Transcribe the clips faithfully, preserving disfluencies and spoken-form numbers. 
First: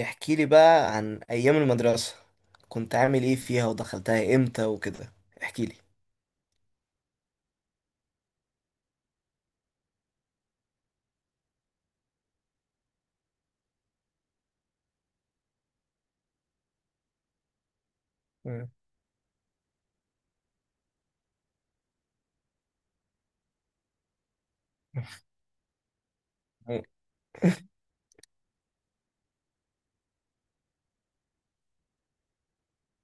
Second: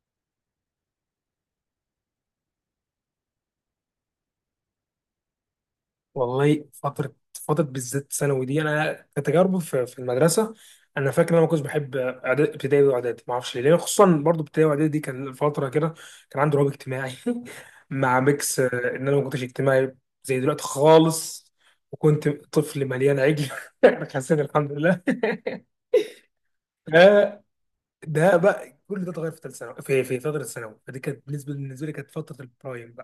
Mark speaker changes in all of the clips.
Speaker 1: احكي لي بقى عن ايام المدرسة. كنت عامل ايه فيها ودخلتها امتى وكده. احكي لي.
Speaker 2: والله فترة فترة بالذات ثانوي دي أنا كتجارب في في المدرسة. أنا فاكر إن أنا ما كنتش بحب إعداد- ابتدائي وإعدادي، ما أعرفش ليه، لأن خصوصا برضو ابتدائي وإعدادي دي كان فترة كده. كان عندي رهاب اجتماعي مع ميكس آه،
Speaker 1: مم.
Speaker 2: إن أنا ما كنتش اجتماعي زي دلوقتي خالص، وكنت طفل مليان عجل أنا حسيت الحمد لله
Speaker 1: مم.
Speaker 2: ده ده بقى كل ده اتغير في ثالث ثانوي، في في فترة ثانوي، فدي كانت بالنسبة بالنسبة لي كانت فترة البرايم.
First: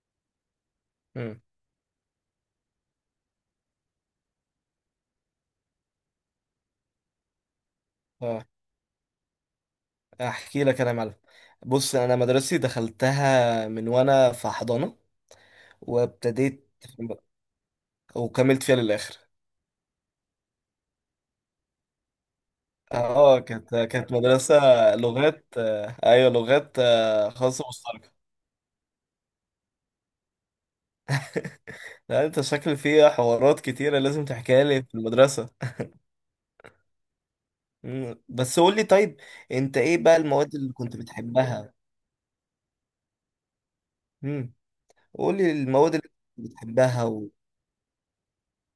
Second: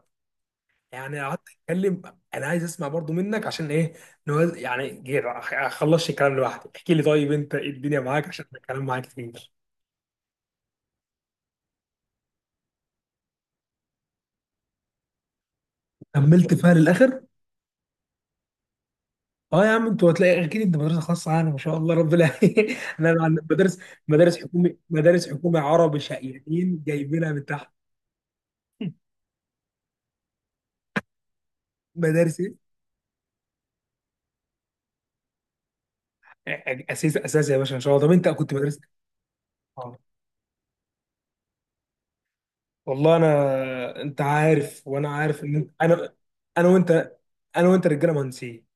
Speaker 2: يعني قعدت
Speaker 1: مم.
Speaker 2: اتكلم. انا عايز اسمع برضو منك، عشان ايه نوز... يعني جير اخلصش الكلام لوحدي. احكي لي طيب انت، إيه الدنيا معاك؟ عشان
Speaker 1: اه،
Speaker 2: الكلام معاك كتير.
Speaker 1: احكي لك انا يا معلم. بص، انا مدرستي دخلتها من وانا في حضانه،
Speaker 2: كملت
Speaker 1: وابتديت،
Speaker 2: فيها للاخر.
Speaker 1: وكملت فيها للاخر.
Speaker 2: اه يا عم انتوا، هتلاقي اكيد انت مدرسه خاصه، يعني ما شاء الله ربنا انا عن-
Speaker 1: اه، كانت
Speaker 2: مدارس،
Speaker 1: كانت
Speaker 2: مدارس
Speaker 1: مدرسه
Speaker 2: حكومي مدارس
Speaker 1: لغات،
Speaker 2: حكومي
Speaker 1: آه،
Speaker 2: عربي،
Speaker 1: ايوه لغات،
Speaker 2: شقيانين
Speaker 1: آه،
Speaker 2: جايبينها من
Speaker 1: خاصه
Speaker 2: تحت
Speaker 1: مشتركه. لا،
Speaker 2: مدارس
Speaker 1: انت
Speaker 2: ايه؟
Speaker 1: شكل فيها حوارات كتيره لازم تحكيها لي في المدرسه.
Speaker 2: اساس اساس يا باشا ان شاء الله. طب
Speaker 1: مم.
Speaker 2: انت كنت
Speaker 1: بس قول
Speaker 2: مدرسه؟
Speaker 1: لي طيب، انت
Speaker 2: اه
Speaker 1: ايه بقى المواد اللي كنت بتحبها؟
Speaker 2: والله انا، انت
Speaker 1: امم
Speaker 2: عارف وانا
Speaker 1: قول
Speaker 2: عارف
Speaker 1: لي
Speaker 2: ان انت...
Speaker 1: المواد اللي
Speaker 2: انا.
Speaker 1: أنت
Speaker 2: انا
Speaker 1: بتحبها
Speaker 2: وانت
Speaker 1: و...
Speaker 2: انا وانت رجاله مهندسين.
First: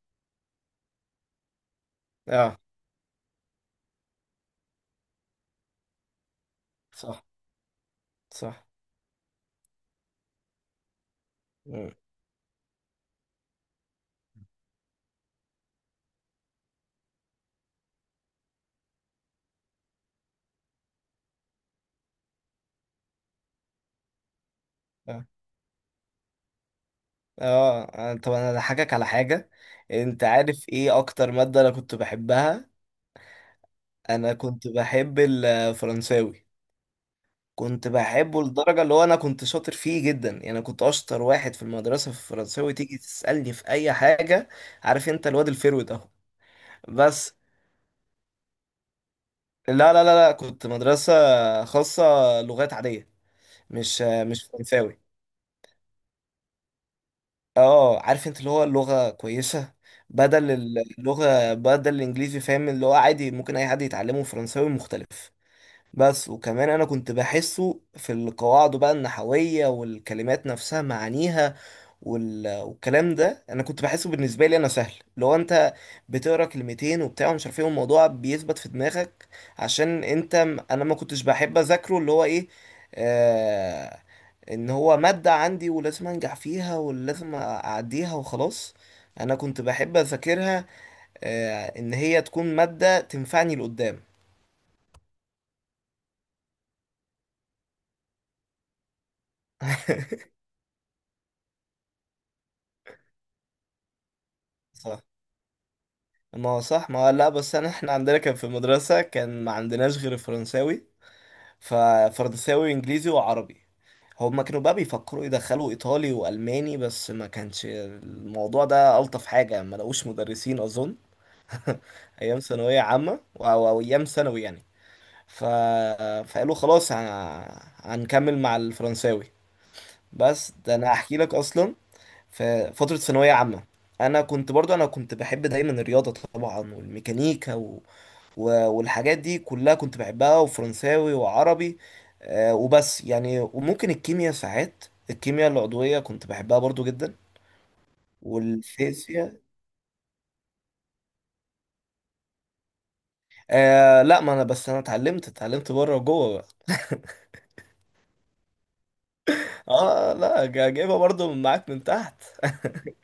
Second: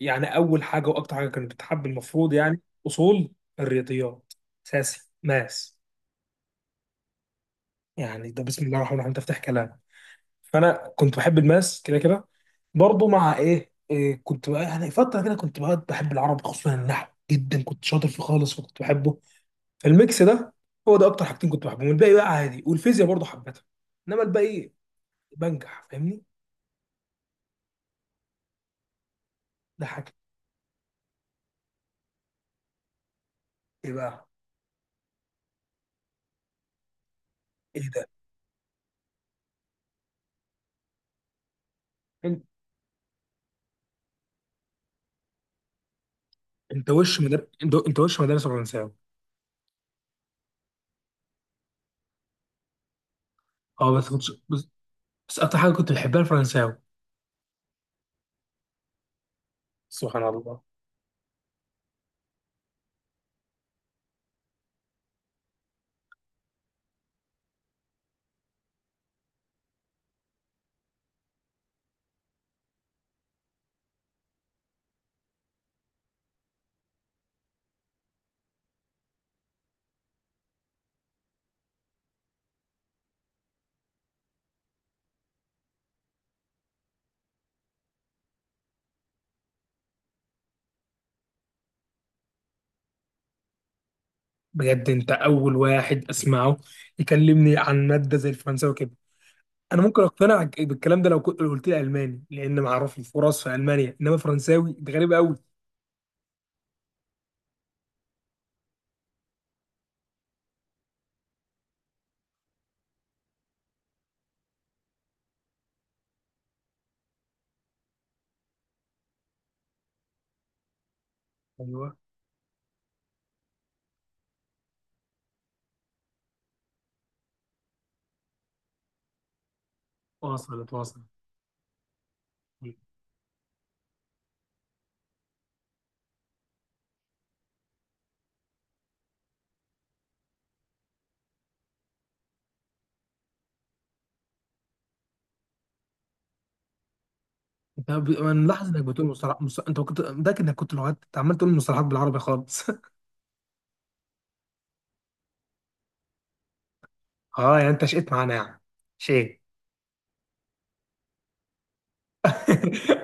Speaker 2: يعني اول حاجه واكتر حاجه كانت بتحب المفروض
Speaker 1: اه،
Speaker 2: يعني اصول، الرياضيات، اساسي ماس.
Speaker 1: صح،
Speaker 2: يعني ده بسم
Speaker 1: صح.
Speaker 2: الله الرحمن الرحيم، ده افتح كلام. فانا كنت بحب الماس
Speaker 1: مم.
Speaker 2: كده كده. برضه مع ايه, إيه كنت بقى يعني فتره كده كنت بقى بحب العربي، خصوصا النحو جدا كنت شاطر فيه خالص وكنت بحبه. فالميكس ده هو ده اكتر حاجتين كنت بحبهم. الباقي بقى عادي، والفيزياء برضه حبيتها، انما الباقي
Speaker 1: اه،
Speaker 2: بنجح فاهمني.
Speaker 1: اه. أنا- طب انا هضحكك على حاجة.
Speaker 2: ده حاجه.
Speaker 1: انت عارف ايه اكتر مادة انا كنت بحبها؟
Speaker 2: ايه بقى؟
Speaker 1: انا كنت بحب الفرنساوي. كنت
Speaker 2: ايه ده؟
Speaker 1: بحبه لدرجة اللي هو انا كنت شاطر فيه جدا، يعني انا كنت اشطر واحد في المدرسة في
Speaker 2: انت
Speaker 1: الفرنساوي. تيجي تسألني في اي حاجة. عارف انت الواد الفيرود اهو،
Speaker 2: انت وش
Speaker 1: بس.
Speaker 2: مدرسه انت أنت وش مدرسه فرنساوي؟
Speaker 1: لا، لا، لا، لا، كنت مدرسة خاصة، لغات عادية،
Speaker 2: اه
Speaker 1: مش
Speaker 2: بس كنت،
Speaker 1: مش
Speaker 2: بس
Speaker 1: فرنساوي.
Speaker 2: اكتر حاجه كنت بحبها الفرنساوي.
Speaker 1: اه، عارف انت اللي هو اللغة كويسة،
Speaker 2: سبحان
Speaker 1: بدل
Speaker 2: الله.
Speaker 1: اللغة، بدل الانجليزي، فاهم، اللي هو عادي ممكن اي حد يتعلمه، فرنساوي مختلف. بس، وكمان انا كنت بحسه في القواعد بقى النحوية والكلمات نفسها معانيها، وال... والكلام ده انا كنت بحسه بالنسبه لي انا سهل. لو انت بتقرا كلمتين وبتاع ومش عارف ايه، الموضوع بيثبت في دماغك. عشان انت م- انا ما كنتش بحب اذاكره اللي هو ايه، آه... ان هو ماده عندي ولازم انجح فيها ولازم اعديها وخلاص. انا كنت بحب اذاكرها، آه... ان هي تكون ماده تنفعني لقدام.
Speaker 2: بجد انت اول واحد اسمعه يكلمني عن ماده زي الفرنساوي كده. انا ممكن اقتنع بالكلام ده لو كنت، لو قلت لي الماني، لان معروف الفرص في المانيا، انما فرنساوي ده
Speaker 1: صح،
Speaker 2: غريب قوي.
Speaker 1: ما هو صح، ما هو لا، بس انا، احنا عندنا كان في المدرسة كان ما عندناش غير فرنساوي. ففرنساوي وانجليزي وعربي. هما كانوا بقى بيفكروا يدخلوا ايطالي والماني، بس ما كانش الموضوع ده. الطف حاجه، ما لقوش مدرسين اظن.
Speaker 2: ايوه،
Speaker 1: ايام ثانويه عامه، او أو ايام ثانوي يعني. ف... فقالوا خلاص، ه- هنكمل مع الفرنساوي. بس
Speaker 2: وصلت
Speaker 1: ده انا
Speaker 2: وصلت
Speaker 1: احكي لك اصلا، في فتره ثانويه عامه. انا كنت برضو انا كنت بحب دايما الرياضه طبعا، والميكانيكا، و- والحاجات دي كلها كنت بحبها، وفرنساوي وعربي. آه، وبس يعني، وممكن الكيمياء ساعات، الكيمياء العضوية كنت بحبها برضو جدا،
Speaker 2: انت ب... انا ملاحظ انك بتقول مصطلح
Speaker 1: والفيزياء.
Speaker 2: مص... انت كنت متاكد انك كنت لغات؟ انت عمال تقول مصطلحات بالعربي خالص
Speaker 1: آه لا، ما انا بس انا اتعلمت اتعلمت بره وجوه بقى.
Speaker 2: اه يعني انت شقيت معانا يعني شيء.
Speaker 1: اه، لا، جا- جايبها برضو من معاك من تحت.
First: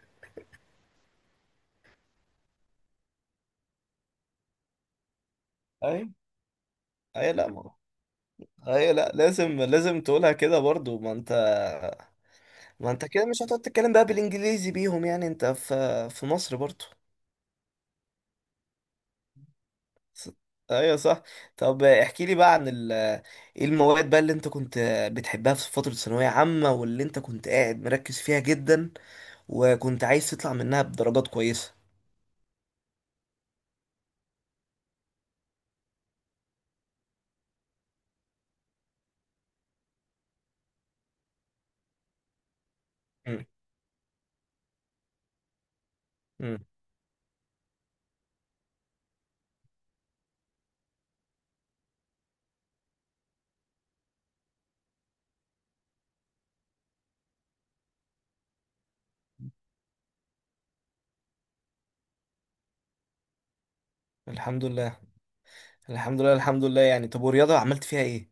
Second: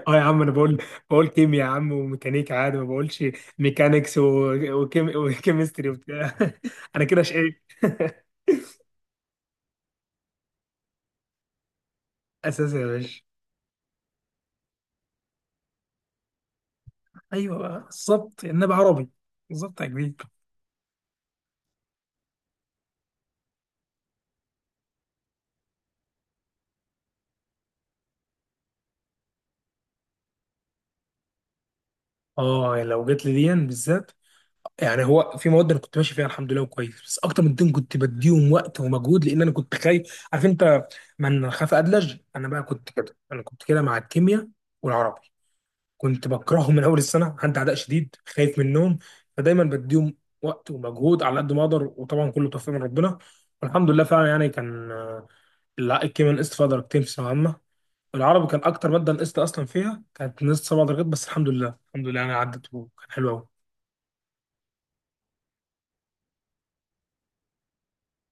Speaker 2: اه يا عم، انا بقول بقول كيمياء يا عم، وميكانيكا، عادي ما بقولش ميكانيكس، و- وكيم- وكيمستري
Speaker 1: اي،
Speaker 2: وبتاع انا كده
Speaker 1: اي، لا،
Speaker 2: شقيت
Speaker 1: ما اي، لا، لازم لازم تقولها كده برضو. ما انت
Speaker 2: اساسي يا
Speaker 1: ما انت
Speaker 2: باشا.
Speaker 1: كده مش هتقعد تتكلم بقى بالانجليزي بيهم، يعني انت في في مصر برضو.
Speaker 2: ايوه بقى بالظبط، انما عربي، بالظبط يا كبير.
Speaker 1: ص- ايوه صح. طب احكي لي بقى عن ال- ايه المواد بقى اللي انت كنت بتحبها في فترة ثانوية عامة، واللي انت كنت قاعد مركز فيها جدا، وكنت عايز تطلع منها بدرجات كويسة.
Speaker 2: اه يعني لو جت لي دي بالذات، يعني هو في مواد انا كنت ماشي فيها الحمد لله وكويس، بس اكتر من دين كنت بديهم وقت ومجهود، لان انا كنت خايف، عارف انت، من خاف ادلج. انا بقى كنت كده، انا
Speaker 1: مم.
Speaker 2: كنت كده مع الكيمياء والعربي، كنت
Speaker 1: مم.
Speaker 2: بكرههم من اول السنه، عندي عداء شديد، خايف منهم. فدايما بديهم وقت ومجهود على قد ما اقدر، وطبعا كله توفيق من ربنا والحمد لله فعلا. يعني كان آه، لا الكيمياء نقصت فيها درجتين في ثانويه عامه. العربي كان اكتر ماده نقصت اصلا فيها، كانت نقصت سبع درجات، بس الحمد لله الحمد لله يعني عدت وكان حلو قوي.
Speaker 1: الحمد لله، الحمد لله، الحمد لله يعني. طب، ورياضة عملت فيها ايه؟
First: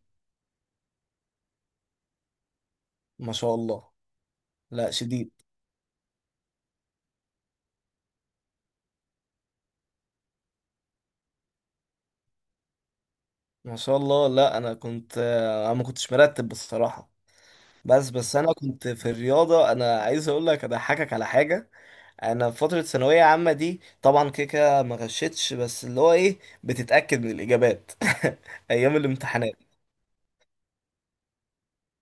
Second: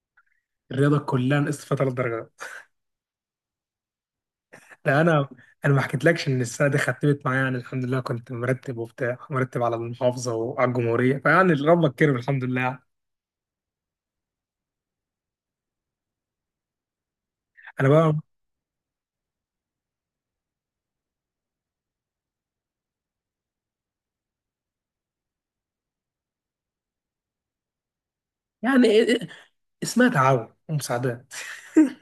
Speaker 2: الرياضه كلها نقصت فيها ثلاث درجات.
Speaker 1: ما شاء الله، لا
Speaker 2: لا انا،
Speaker 1: شديد.
Speaker 2: انا ما حكيتلكش ان السنه دي ختمت معايا يعني الحمد لله، كنت مرتب وبتاع، مرتب على المحافظه وعلى الجمهوريه، فيعني ربك كرم الحمد لله يعني.
Speaker 1: ما شاء الله. لا، انا كنت انا ما كنتش مرتب بصراحة.
Speaker 2: انا
Speaker 1: بس
Speaker 2: بقى
Speaker 1: بس، انا كنت في الرياضة، انا عايز اقول لك اضحكك على حاجة. انا في فتره ثانويه عامه دي طبعا، كده كده ما غشيتش، بس اللي هو ايه، بتتاكد من الاجابات.
Speaker 2: يعني
Speaker 1: ايام
Speaker 2: إيه- إيه،
Speaker 1: الامتحانات.
Speaker 2: اسمها تعاون ومساعدات.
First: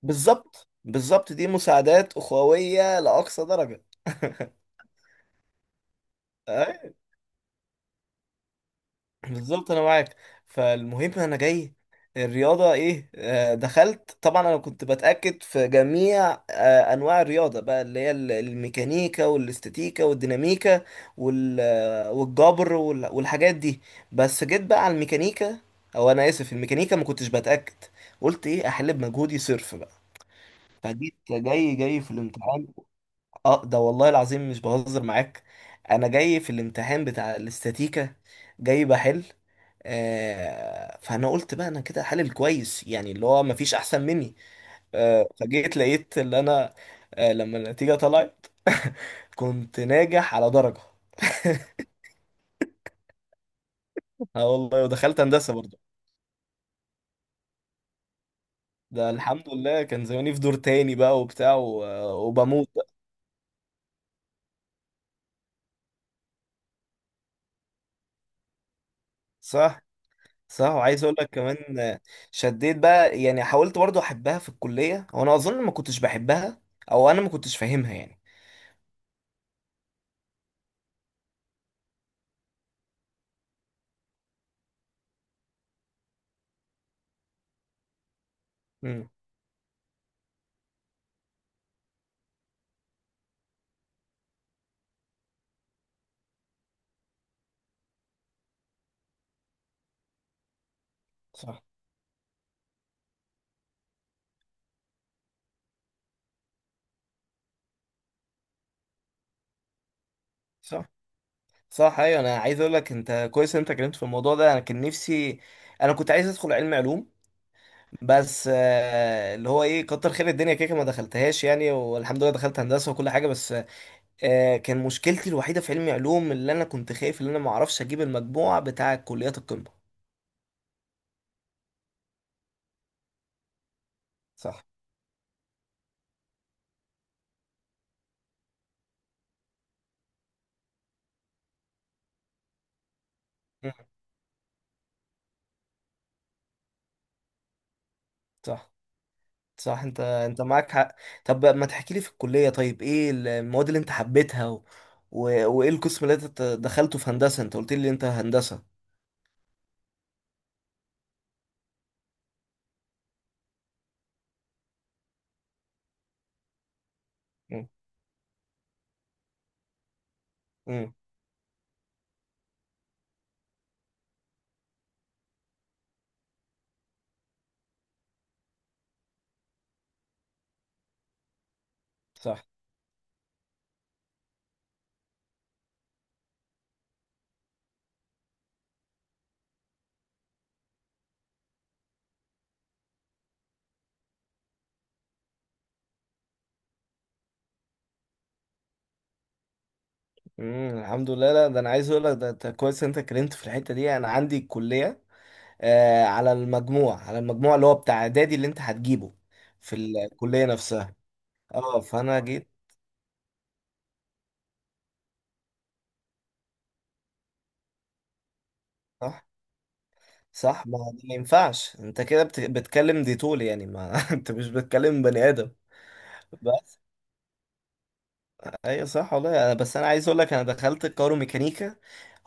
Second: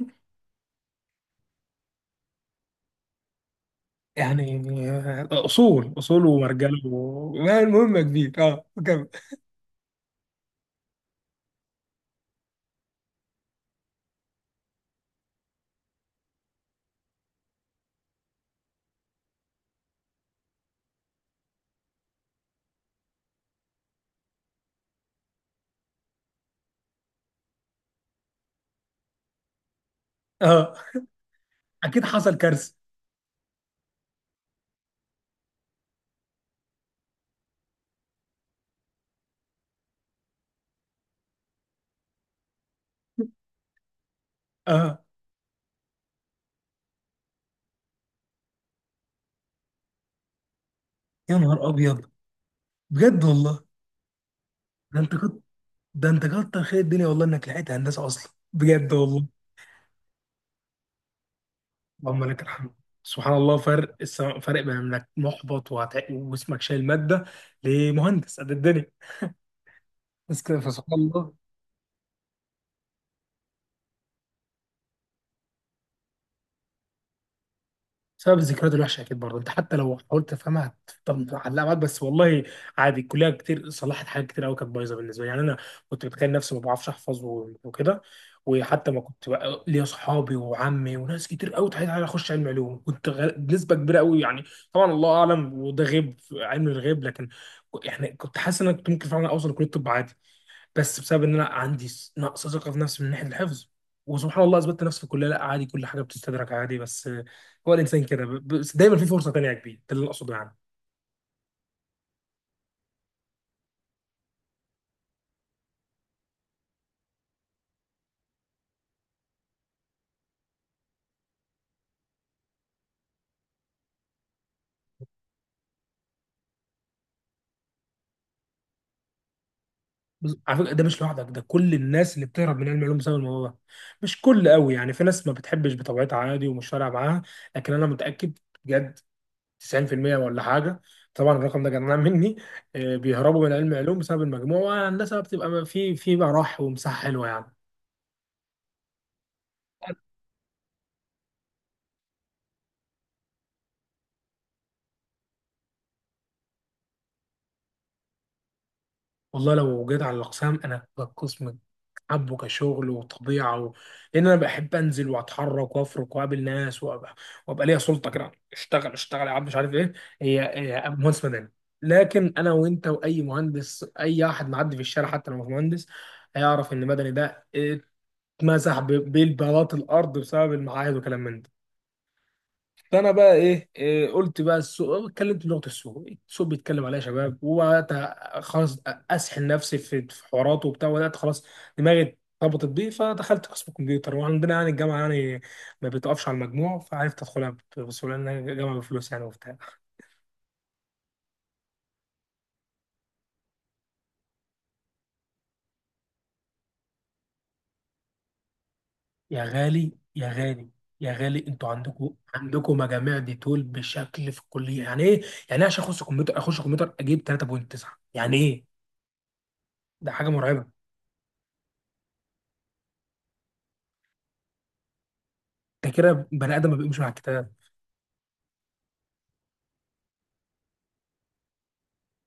Speaker 1: بالظبط، بالظبط، دي مساعدات اخويه لاقصى درجه.
Speaker 2: يعني آه، اصول اصول ومرجله و... ما المهم يا كبير، اه كمل.
Speaker 1: بالظبط انا معاك. فالمهم، انا جاي. الرياضه ايه، آه، دخلت طبعا، انا كنت بتاكد في جميع آه، انواع الرياضه بقى، اللي هي ال- الميكانيكا والاستاتيكا والديناميكا، وال- آه، والجبر وال- والحاجات دي. بس جيت بقى على الميكانيكا، او انا اسف، الميكانيكا ما كنتش بتاكد، قلت ايه، احل بمجهودي صرف بقى.
Speaker 2: اه
Speaker 1: فجيت، جاي جاي
Speaker 2: اكيد
Speaker 1: في
Speaker 2: حصل
Speaker 1: الامتحان.
Speaker 2: كارثه.
Speaker 1: اه، ده والله العظيم مش بهزر معاك. انا جاي في الامتحان بتاع الاستاتيكا، جاي بحل. آه فانا قلت بقى انا كده حلل كويس، يعني اللي هو مفيش احسن مني.
Speaker 2: اه
Speaker 1: آه فجيت لقيت اللي انا، آه لما النتيجة طلعت كنت ناجح على درجة.
Speaker 2: يا نهار ابيض، بجد والله.
Speaker 1: اه والله،
Speaker 2: ده انت
Speaker 1: ودخلت
Speaker 2: كنت
Speaker 1: هندسة برضه.
Speaker 2: ده انت كتر خير الدنيا والله انك لحقت هندسه اصلا، بجد
Speaker 1: ده
Speaker 2: والله.
Speaker 1: الحمد لله، كان زماني في دور تاني بقى وبتاع و-
Speaker 2: اللهم لك
Speaker 1: وبموت
Speaker 2: الحمد.
Speaker 1: بقى.
Speaker 2: سبحان الله فرق السما- فرق بين انك محبط وهت... واسمك شايل ماده، لمهندس قد الدنيا.
Speaker 1: صح،
Speaker 2: بس كده،
Speaker 1: صح.
Speaker 2: فسبحان
Speaker 1: وعايز اقول لك
Speaker 2: الله.
Speaker 1: كمان، آه، شديت بقى يعني، حاولت برضو احبها في الكليه وانا اظن ما كنتش بحبها، او انا ما كنتش فاهمها يعني.
Speaker 2: بسبب الذكريات الوحشه اكيد برضه، انت حتى لو حاولت تفهمها هتفضل معلقه معاك، بس والله عادي الكليه كتير صلحت حاجات كتير قوي كانت بايظه بالنسبه لي. يعني انا كنت بتخيل نفسي ما بعرفش احفظ و- وكده، وحتى ما
Speaker 1: امم
Speaker 2: كنت بقى ليا صحابي وعمي وناس كتير قوي تحيل على اخش علم علوم، كنت غ- بنسبه كبيره قوي يعني. طبعا الله اعلم، وده غيب علم الغيب، لكن ك- يعني كنت حاسس ان انا كنت ممكن فعلا اوصل لكليه الطب عادي، بس بسبب ان انا
Speaker 1: صح،
Speaker 2: عندي س- نقص ثقه في نفسي من ناحيه الحفظ. وسبحان الله اثبتت نفسي في الكليه، لا عادي كل حاجه بتستدرك عادي، بس آه، هو الانسان كده ب- بس دايما في فرصه تانيه يا كبير، ده اللي أنا اقصده يعني.
Speaker 1: صح، صح، ايوه. انا عايز اقول لك انت كويس إن انت اتكلمت في الموضوع ده. انا كان نفسي، انا كنت عايز ادخل علم علوم. بس آه، اللي هو ايه، كتر خير الدنيا، كده كده ما دخلتهاش يعني، والحمد لله دخلت هندسه وكل حاجه. بس، آه، كان مشكلتي الوحيده في علمي علوم، اللي انا كنت خايف ان انا ما اعرفش اجيب المجموع بتاع كليات القمه.
Speaker 2: بس على فكره ده مش لوحدك، ده كل الناس اللي بتهرب من علم العلوم بسبب الموضوع ده، مش كل
Speaker 1: صح.
Speaker 2: قوي يعني، في ناس ما بتحبش بطبيعتها عادي ومش فارقه معاها. لكن انا متاكد بجد تسعين في المية ولا حاجه، طبعا الرقم ده جنان مني، آه، بيهربوا من علم
Speaker 1: مم.
Speaker 2: العلوم بسبب المجموع، والهندسه بتبقى في في بقى راح ومساحه حلوه يعني.
Speaker 1: صح، صح، انت انت معاك حق. طب ما تحكي لي في الكلية طيب، ايه المواد اللي انت حبيتها و... و... وايه القسم اللي انت دخلته في هندسة؟ انت قلت لي انت هندسة.
Speaker 2: والله لو جيت على الاقسام، انا القسم حبه كشغل وطبيعه و... لان انا بحب انزل واتحرك وافرك واقابل ناس وابقى، وابقى
Speaker 1: مم.
Speaker 2: ليا سلطه كده، اشتغل اشتغل يا عم مش عارف ايه. هي هي
Speaker 1: مم.
Speaker 2: مهندس مدني. لكن انا وانت واي مهندس، اي احد معدي في الشارع حتى لو مش مهندس، هيعرف ان مدني ده اتمسح ب- بالبلاط الارض بسبب المعاهد وكلام من ده.
Speaker 1: صح.
Speaker 2: فانا بقى ايه, إيه قلت بقى السوق، اتكلمت بلغه السوق، السوق بيتكلم عليها يا شباب، وبدات خلاص اسحل نفسي في في حواراته وبتاع، وبدات خلاص دماغي ارتبطت بيه، فدخلت قسم الكمبيوتر. وعندنا يعني الجامعه يعني ما بتقفش على المجموع، فعرفت ادخلها بسهوله لان الجامعه بفلوس يعني وبتاع.
Speaker 1: مم. الحمد لله. لا ده، انا عايز اقول لك، ده انت كويس إن انت اتكلمت في الحتة دي. انا عندي الكلية، آه على المجموع على المجموع اللي هو بتاع اعدادي اللي انت هتجيبه
Speaker 2: يا
Speaker 1: في
Speaker 2: غالي يا
Speaker 1: الكلية
Speaker 2: غالي
Speaker 1: نفسها.
Speaker 2: يا غالي انتوا
Speaker 1: اه،
Speaker 2: عندكم
Speaker 1: فانا جيت.
Speaker 2: عندكم مجاميع دي طول بشكل في الكليه؟ يعني ايه؟ يعني ايه عشان اخش كمبيوتر، اخش كمبيوتر اجيب ثلاثة فاصلة تسعة؟ يعني ايه؟
Speaker 1: صح،
Speaker 2: ده حاجه مرعبه.
Speaker 1: صح. ما هو ده ما ينفعش. انت كده بت... بتكلم ديتول، يعني ما انت مش بتكلم بني ادم.
Speaker 2: انت كده بني ادم ما
Speaker 1: بس.
Speaker 2: بيقومش مع الكتاب.
Speaker 1: ايوه صح والله. أنا- بس انا عايز اقول لك انا دخلت الكايرو ميكانيكا.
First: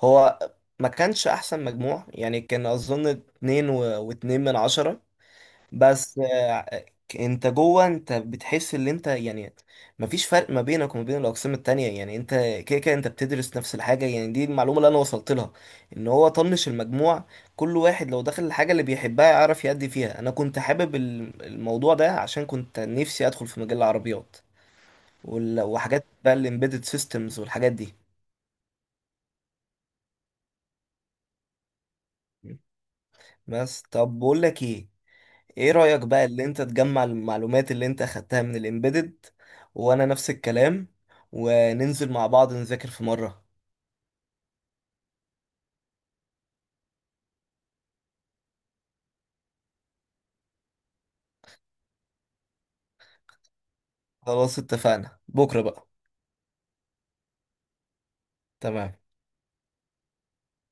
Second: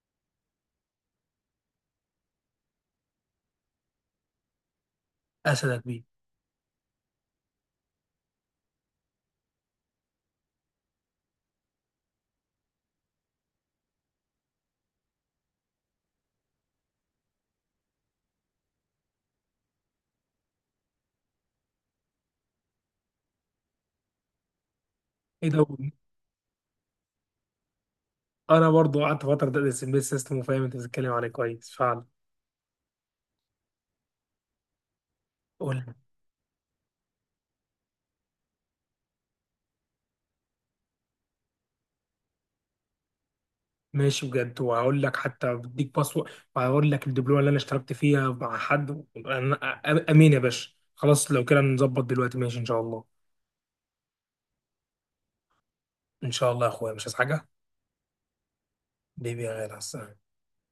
Speaker 1: هو ما كانش احسن مجموع يعني، كان اظن اتنين و... واتنين من عشرة.
Speaker 2: اسدك.
Speaker 1: بس آه، انت جوه، انت بتحس ان انت يعني مفيش فرق ما بينك وما بين الاقسام التانية، يعني انت كده كده انت بتدرس نفس الحاجة، يعني دي المعلومة اللي انا وصلت لها. ان هو طنش المجموع، كل واحد لو دخل الحاجة اللي بيحبها يعرف يأدي فيها. انا كنت حابب ال- الموضوع ده عشان كنت نفسي ادخل في مجال العربيات
Speaker 2: ايه
Speaker 1: وال-
Speaker 2: ده،
Speaker 1: وحاجات بقى الامبيدد سيستمز والحاجات دي.
Speaker 2: انا برضو قعدت فتره ادرس امبيد سيستم، وفاهم انت بتتكلم عليه كويس فعلا.
Speaker 1: بس طب بقول لك ايه، ايه
Speaker 2: قول لي.
Speaker 1: رأيك بقى اللي انت تجمع المعلومات اللي انت اخدتها من الامبيدد، وانا نفس الكلام، وننزل مع بعض نذاكر في مرة.
Speaker 2: ماشي بجد، وهقول لك حتى بديك باسورد، وهقول لك الدبلومه اللي انا اشتركت فيها مع حد. أنا- أ- امين يا باشا خلاص، لو كده نظبط دلوقتي ماشي ان شاء الله.
Speaker 1: خلاص، اتفقنا بكرة بقى.
Speaker 2: ان شاء الله يا اخويا، مش عايز حاجه.
Speaker 1: تمام.
Speaker 2: بيبي يا غالي، على السلامة.